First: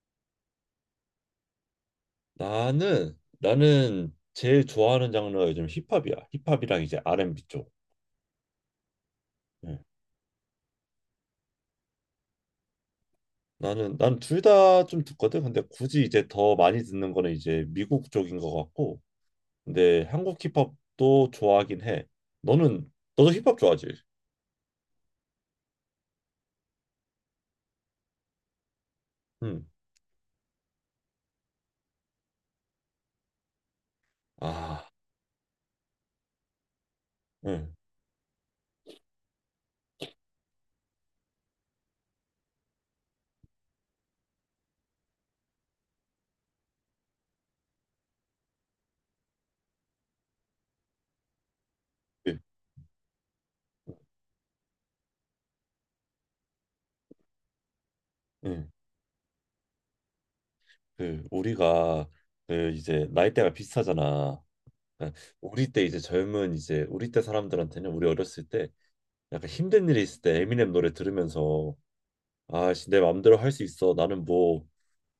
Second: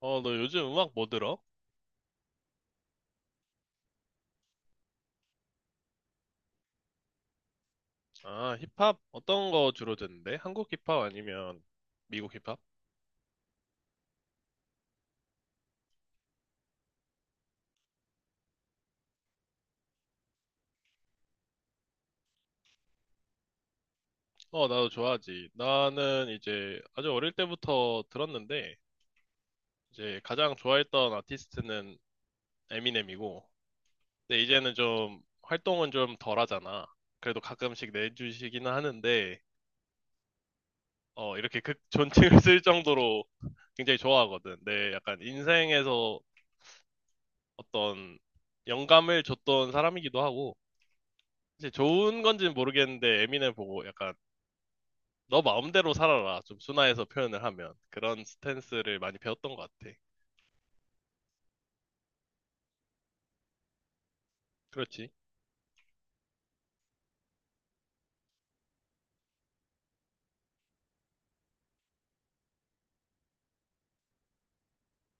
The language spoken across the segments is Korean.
어, 너 요즘 음악 뭐 들어? 나는 제일 좋아하는 장르가 요즘 힙합이야. 힙합이랑 이제 R&B 쪽. 아, 힙합? 어떤 거 응. 주로 듣는데? 한국 힙합 아니면 미국 힙합? 나는 난 둘 다 좀 듣거든. 근데 굳이 이제 더 많이 듣는 거는 이제 미국 쪽인 것 같고. 근데 한국 힙합도 좋아하긴 해. 너는 너도 힙합 좋아하지? 어, 나도 좋아하지. 나는 이제 아주 어릴 때부터 들었는데, 응. 이제 가장 좋아했던 아티스트는 에미넴이고, 근데 이제는 아, 좀 활동은 좀 덜 하잖아. 그래도 응, 가끔씩 내주시기는 하는데, 어, 이렇게 극 존칭을 쓸 정도로 굉장히 좋아하거든. 내 약간 인생에서 어떤 영감을 줬던 사람이기도 하고, 이제 좋은 그, 건지는 모르겠는데 에미넴 보고 약간 너 마음대로 살아라 좀 순화해서 표현을 하면 그런 응, 스탠스를 많이 배웠던 것 같아. 그 우리가 그 이제 나이대가 비슷하잖아. 그렇지, 그러니까 우리 때 이제 젊은 이제 우리 때 사람들한테는 우리 어렸을 때 약간 힘든 일이 있을 때 에미넴 노래 들으면서 아씨 내 마음대로 할 수 있어. 나는 뭐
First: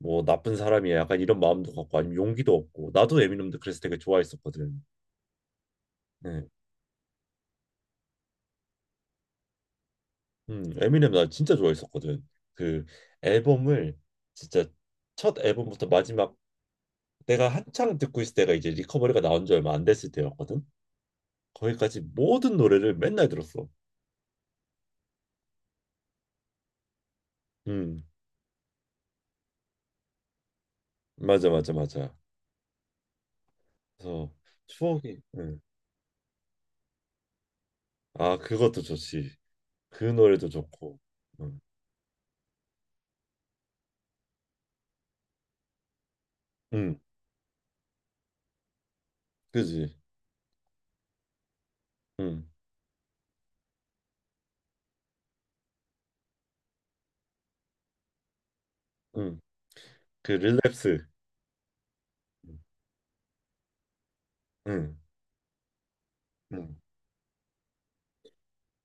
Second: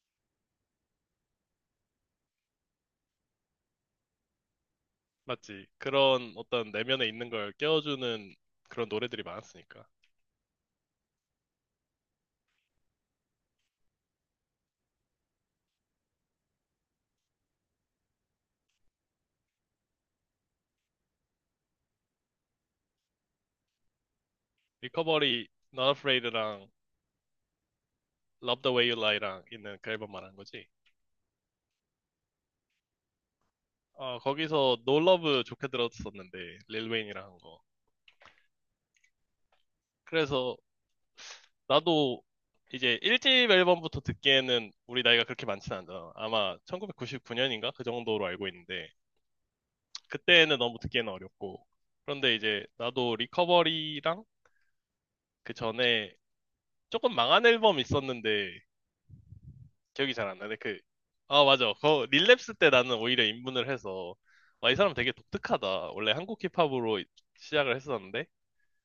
뭐 나쁜 사람이야, 약간 이런 마음도 갖고, 아니면 용기도 없고 나도, 에미넴도 그래서 되게 좋아했었거든. 맞지. 그런 네. 어떤 내면에 있는 걸 깨워주는 그런 노래들이 많았으니까. 에미넴 나 진짜 좋아했었거든. 그 앨범을 진짜 첫 앨범부터 마지막, 내가 한창 듣고 있을 때가 이제 리커버리가 나온 지 얼마 안 됐을 때였거든. 거기까지 모든 노래를 맨날 들었어. 리커버리, Not Afraid랑 음, Love the Way You Lie랑 있는 그 앨범 말한 거지. 맞아, 맞아, 맞아. 어, 그래서 거기서 No 추억이 Love 음. 좋게 들었었는데 릴 웨인이랑 한 거. 아, 그것도 좋지. 그 노래도 그래서 좋고. 음. 나도 이제 1집 앨범부터 듣기에는 우리 나이가 그렇게 많지는 않잖아. 아마 음, 1999년인가? 그 정도로 알고 있는데, 그지. 그때는 너무 듣기에는 어렵고. 그런데 음, 이제 나도 리커버리랑 그 전에 조금 망한 앨범 있었는데 음. 기억이 잘 그 안 나네. 그, 릴랩스. 아, 맞아. 그 릴랩스 때 나는 오히려 입문을 해서 와, 이 사람 응, 되게 독특하다. 원래 한국 응, 힙합으로 시작을 했었는데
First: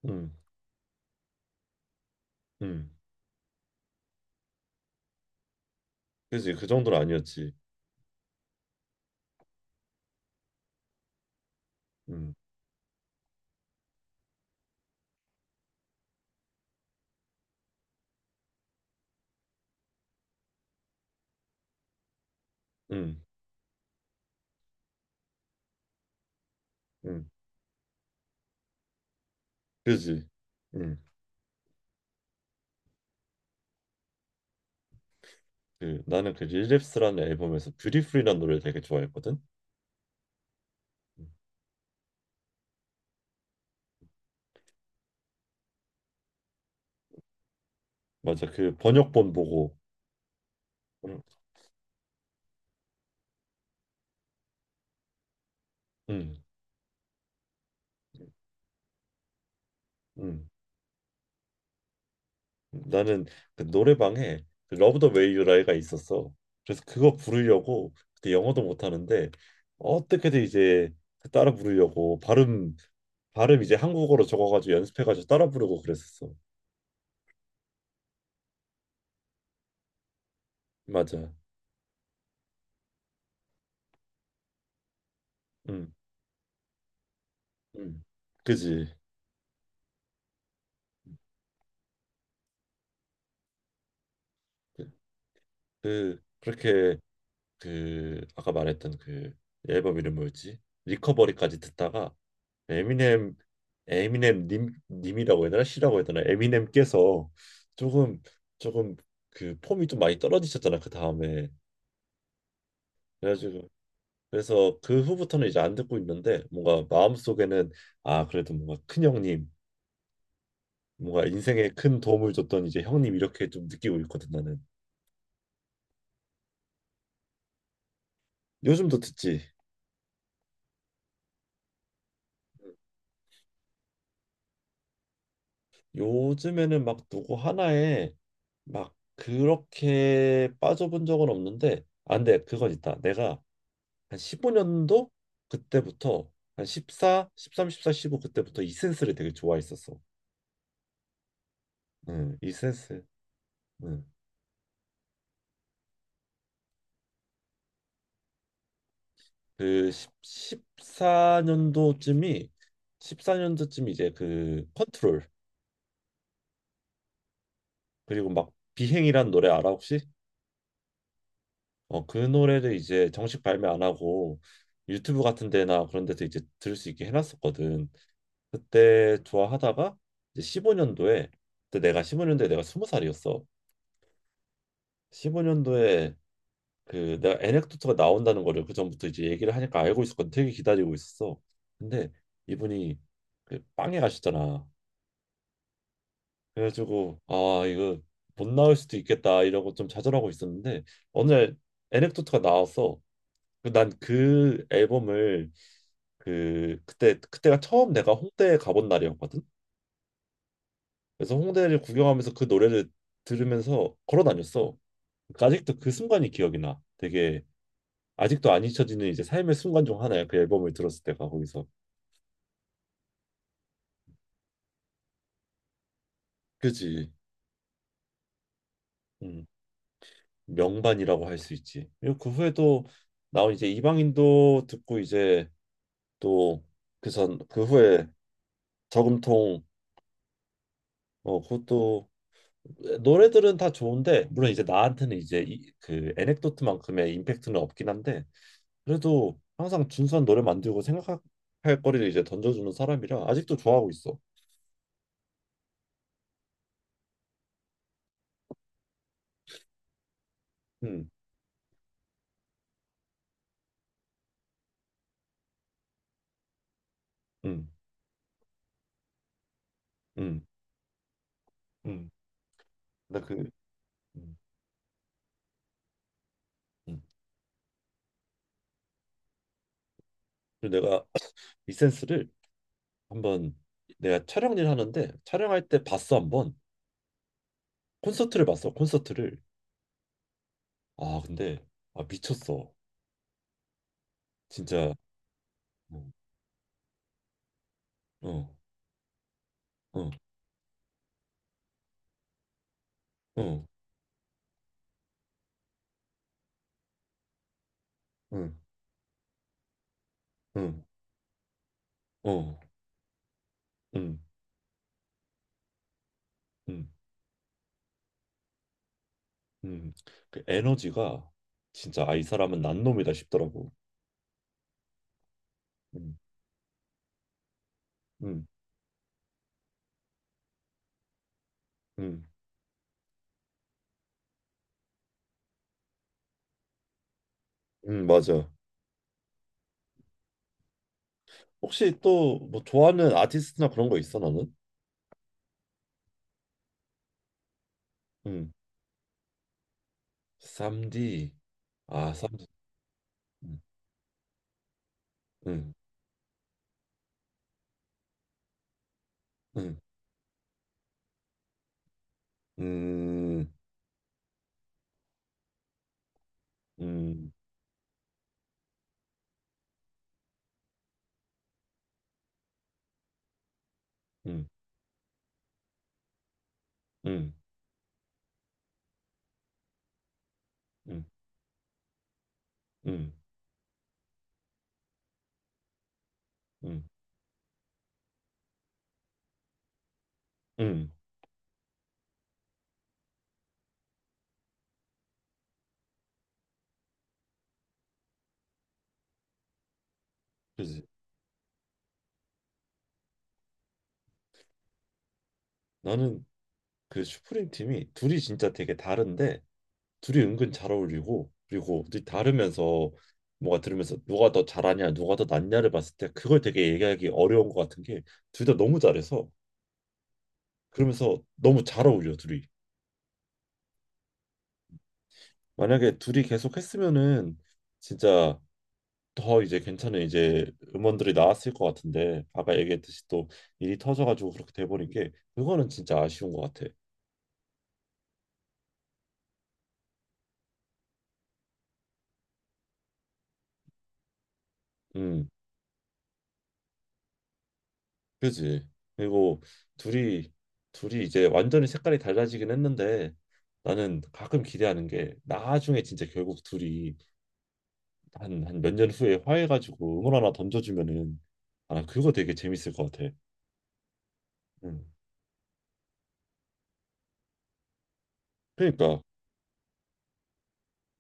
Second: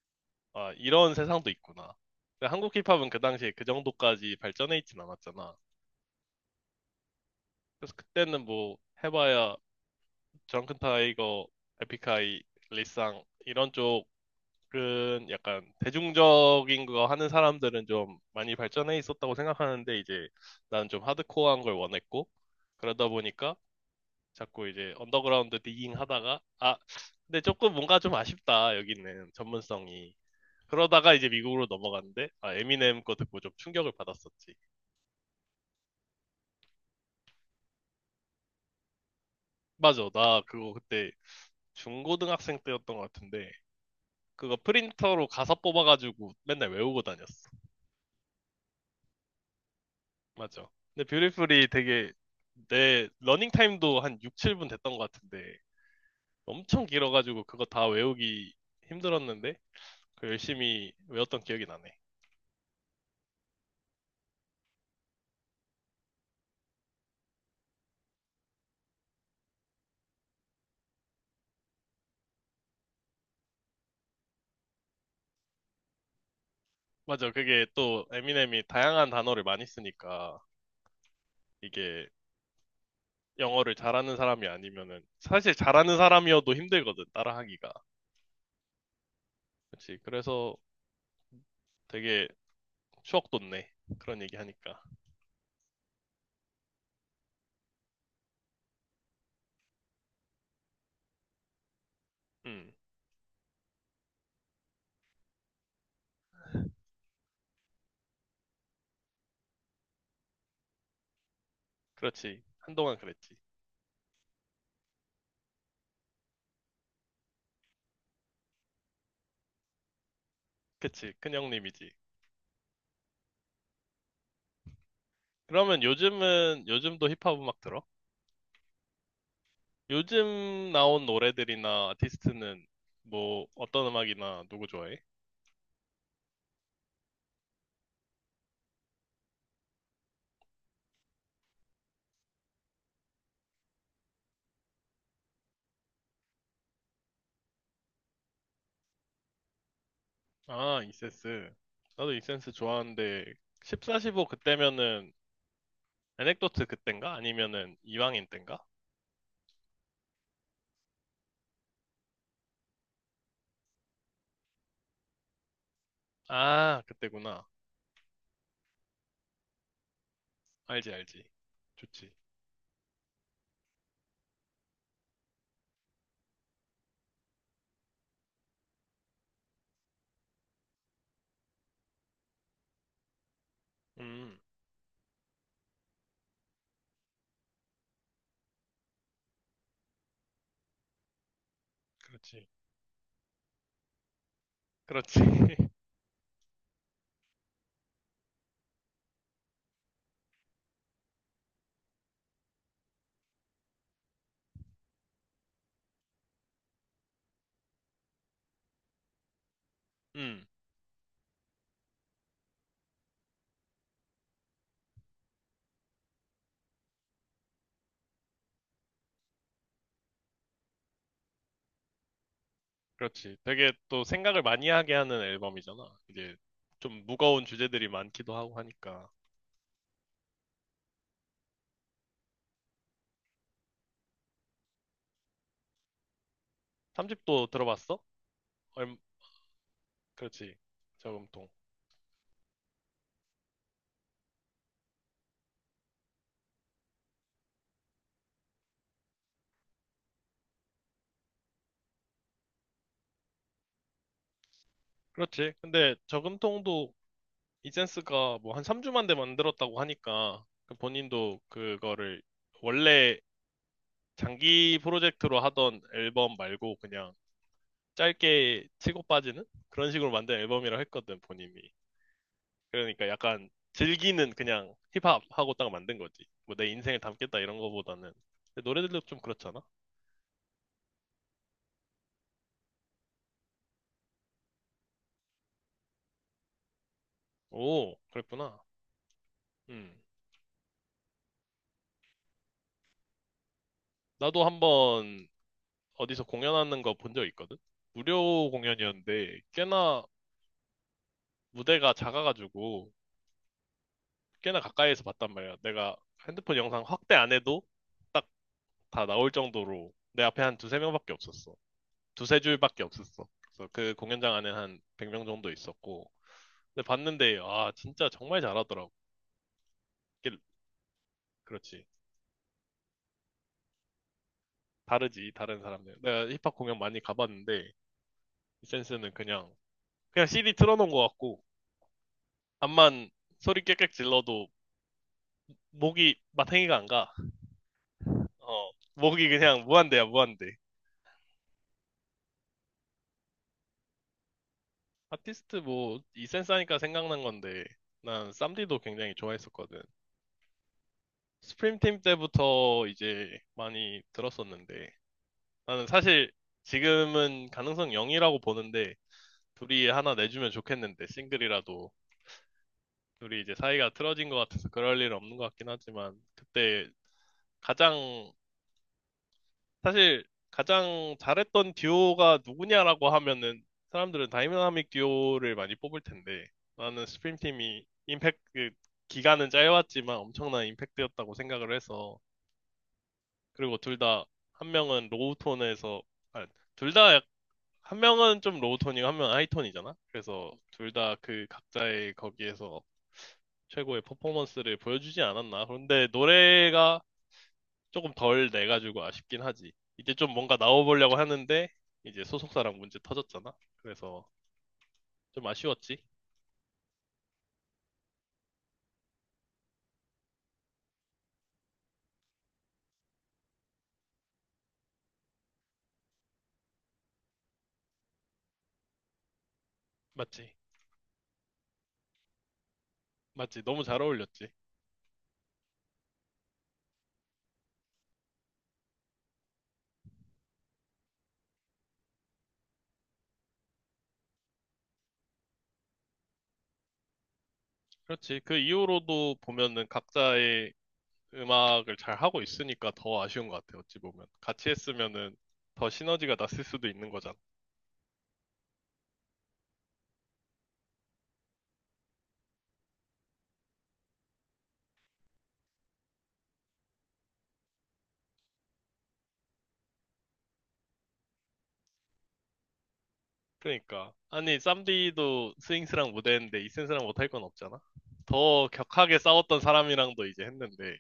응, 아, 이런 세상도 있구나. 근데 한국 응. 힙합은 그 당시에 그 정도까지 발전해 있진 않았잖아. 그지, 그 정도는 아니었지. 그래서 그때는 뭐 해봐야 드렁큰 타이거, 응, 에픽하이, 리쌍 이런 쪽 은 약간 대중적인 거 하는 사람들은 좀 많이 발전해 있었다고 생각하는데 이제 나는 좀 하드코어한 걸 원했고 그러다 응, 보니까 자꾸 이제 언더그라운드 디깅 하다가 아 응. 근데 조금 뭔가 좀 아쉽다 여기는 전문성이. 그지. 응. 그러다가 이제 미국으로 넘어갔는데 아 에미넴 거 듣고 좀 충격을 받았었지. 그, 나는 그 릴랩스라는 앨범에서 뷰티풀이라는 노래를 되게 좋아했거든. 맞아 나 그거 그때 응. 중고등학생 때였던 것 같은데 그거 프린터로 가사 뽑아가지고 맨날 외우고 다녔어. 맞아, 그 번역본 보고. 맞죠. 근데 응, 뷰티풀이 되게 내 러닝 타임도 한 6, 7분 됐던 것 같은데 응, 엄청 길어가지고 그거 다 외우기 힘들었는데 그 응. 열심히 외웠던 기억이 나네. 나는 그 노래방에 그 러브 더 웨이 유 라이가 있었어. 그래서 그거 부르려고 그때 영어도 못하는데, 어떻게든 이제 그 따라 부르려고 발음 이제 한국어로 적어가지고 연습해가지고 따라 부르고 그랬었어. 맞아. 그게 또 에미넴이 다양한 단어를 많이 쓰니까 맞아. 이게 영어를 잘하는 사람이 아니면은 사실 음, 잘하는 사람이어도 힘들거든 따라하기가. 음. 그지. 그렇지. 그래서 되게 추억 돋네. 그런 얘기 하니까. 그, 그렇게, 그 아까 말했던 그 앨범 이름 뭐였지? 리커버리까지 듣다가, 음. 에미넴 에미넴 님 님이라고 해야 되나? 씨라고 해야 되나? 에미넴께서 조금 조금 그 폼이 좀 많이 떨어지셨잖아 그 다음에. 그렇지. 한동안 그랬지. 그래가지고 그래서 그 후부터는 이제 안 듣고 있는데, 뭔가 마음속에는 아, 그래도 뭔가 큰 형님, 그치. 뭔가 인생에 큰형님이지. 큰 도움을 줬던 이제 형님, 이렇게 좀 느끼고 있거든, 나는. 그러면 요즘은 요즘도 힙합 음악 들어? 요즘도 듣지. 요즘 나온 노래들이나 아티스트는 뭐 어떤 음악이나 누구 좋아해? 요즘에는 막 누구 하나에 막 그렇게 빠져본 적은 없는데, 안 돼. 그건 있다. 내가 한 15년도, 그때부터, 한 14, 13, 14, 15 그때부터 이센스를 되게 좋아했었어. 아, 이센스. 나도 응, 이센스 이센스. 좋아하는데 14, 응. 15 그때면은 에넥도트 그땐가? 아니면은 이방인 땐가? 그 10, 4년도쯤이, 14년도쯤 이제 그 컨트롤, 아, 그때구나. 그리고 막 비행이란 노래 알아 혹시? 알지, 알지. 어, 좋지. 그 노래를 이제 정식 발매 안 하고 유튜브 같은 데나 그런 데서 이제 들을 수 있게 해놨었거든. 그때 좋아하다가 이제 15년도에, 그때 내가 15년도에 내가 20살이었어, 음, 15년도에. 그 내가 에넥도트가 나온다는 거를 그 전부터 이제 얘기를 하니까 알고 있었거든. 되게 기다리고 있었어. 근데 그렇지. 이분이 그 빵에 가셨잖아. 그렇지. 그래가지고 아, 이거 못 나올 수도 있겠다 이러고 좀 좌절하고 있었는데 어느 날 에넥도트가 나왔어. 난 그 앨범을, 그 그때가 처음 내가 홍대에 가본 날이었거든. 음, 그래서 홍대를 구경하면서 그 노래를 들으면서 걸어 다녔어. 그러니까 아직도 그 순간이 기억이 나. 되게, 아직도 안 잊혀지는 이제 삶의 순간 중 하나야, 그 앨범을 들었을 때가 거기서. 그렇지. 되게 또 생각을 많이 하게 하는 앨범이잖아. 이제 좀 그지? 무거운 주제들이 많기도 하고 하니까. 음, 명반이라고 할 수 있지. 그리고 그 후에 또 나온 이제 이방인도 듣고 이제 또, 그선 3집도 그 들어봤어? 후에 얼, 저금통. 그렇지. 어, 저금통. 그것도 노래들은 다 좋은데, 물론 이제 나한테는 이제 그 에넥도트만큼의 임팩트는 없긴 한데, 그래도 항상 준수한 노래 만들고 생각할 거리를 이제 던져주는 사람이라 아직도 좋아하고 있어. 그렇지. 근데 저금통도 이센스가 뭐 한 3주 만에 만들었다고 하니까 그 음, 본인도 그거를 원래 장기 프로젝트로 하던 앨범 말고 그냥 음, 짧게 치고 빠지는 그런 식으로 만든 음, 앨범이라 했거든, 본인이. 음. 그러니까 나 약간 그, 즐기는 음, 그냥 힙합하고 딱 만든 거지. 뭐 내 인생을 음. 담겠다 이런 거보다는. 근데 노래들도 좀 그렇잖아. 그리고 내가 이센스를 한번, 내가 촬영 일 하는데 촬영할 때 봤어, 한번. 오, 콘서트를 그랬구나. 봤어, 콘서트를. 음. 아 근데, 아, 미쳤어 나도 진짜. 한번 어, 어디서 공연하는 거 본 적 있거든? 어, 무료 공연이었는데 꽤나 어, 무대가 작아가지고 어, 꽤나 가까이에서 봤단 말이야. 내가 핸드폰 영상 확대 안 해도 딱 응, 다 나올 정도로 내 앞에 한 두세 응, 명밖에 없었어. 두세 어, 줄밖에 없었어. 그래서 그 응, 공연장 안에 한 100명 정도 있었고. 근데 응, 봤는데, 아, 진짜 정말 잘하더라고. 응. 이게 그 에너지가 그렇지. 진짜, 아, 이 사람은 난놈이다 싶더라고. 다르지, 다른 사람들. 응, 내가 힙합 공연 많이 가봤는데, 응, 이 센스는 그냥, 그냥 CD 틀어놓은 것 같고, 응. 암만 소리 깨끗 질러도 목이 마탱이가 안 가. 맞아. 어, 목이 그냥 무한대야, 무한대. 혹시 또 뭐 좋아하는 아티스트나 그런 거 있어, 너는? 아티스트 뭐 이센스 하니까 생각난 건데 난 음, 쌈디도 굉장히 좋아했었거든. 3디. 스프림팀 아, 3디. 때부터 이제 음, 많이 들었었는데 음, 나는 사실 지금은 가능성 0이라고 보는데 음, 둘이 하나 내주면 좋겠는데 싱글이라도 둘이 음, 이제 사이가 틀어진 것 같아서 그럴 일 없는 것 같긴 하지만 그때 음, 가장 사실 가장 잘했던 듀오가 누구냐라고 하면은 사람들은 음, 다이나믹 듀오를 많이 뽑을 텐데 나는 음, 스프림팀이 임팩트 그 기간은 짧았지만 엄청난 음, 임팩트였다고 생각을 해서 음, 그리고 둘 다 한 명은 로우 톤에서 아, 음, 둘 다 한 명은 좀 로우 톤이고 한 명은 하이 톤이잖아. 그래서 음. 둘 다 그 각자의 거기에서 최고의 퍼포먼스를 보여주지 않았나. 그런데 노래가 조금 덜 내가지고 아쉽긴 하지. 이제 좀 뭔가 그지. 나와보려고 하는데 이제 소속사랑 문제 터졌잖아. 그래서 좀 아쉬웠지. 나는 그 슈프림 팀이 둘이 진짜 되게 다른데, 둘이 은근 잘 어울리고, 그리고 둘이 다르면서, 뭐가 들으면서 누가 더 잘하냐 누가 더 낫냐를 봤을 때, 그걸 되게 얘기하기 어려운 것 같은 게 둘 다 너무 잘해서. 맞지? 그러면서 너무 잘 어울려 둘이. 맞지? 너무 잘 어울렸지. 만약에 둘이 계속 했으면은 진짜 더 이제 괜찮은 이제 음원들이 나왔을 것 같은데, 아까 얘기했듯이 또 일이 터져가지고 그렇게 돼버린 게, 그거는 진짜 아쉬운 것 같아. 그렇지. 그 이후로도 보면은 각자의 음악을 잘 하고 있으니까 더 아쉬운 것 같아. 어찌 보면 같이 음, 했으면은 더 시너지가 났을 수도 있는 거잖아. 그지. 그리고 둘이 이제 완전히 색깔이 달라지긴 했는데, 나는 가끔 기대하는 게, 나중에 진짜 결국 둘이 한 한 몇 년 후에 화해가지고 음원 하나 던져주면은 아 그거 되게 재밌을 것 같아. 그러니까 아니 음, 쌈디도 스윙스랑 무대했는데 이센스랑 못 할 건 없잖아. 더 그러니까. 격하게 싸웠던 사람이랑도 이제 했는데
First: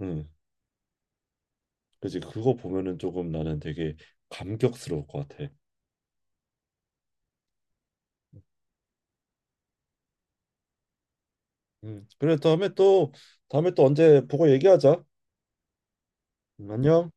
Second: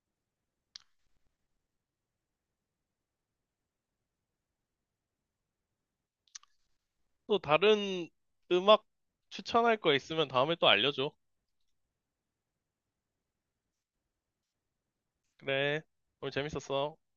음. 그지, 그거 보면은 조금 나는 되게 감격스러울 것 같아. 또 다른 음악 추천할 거 있으면 다음에 또 알려줘. 음. 그래, 다음에 또 언제 보고 얘기하자. 그래. 오늘 재밌었어. 안녕.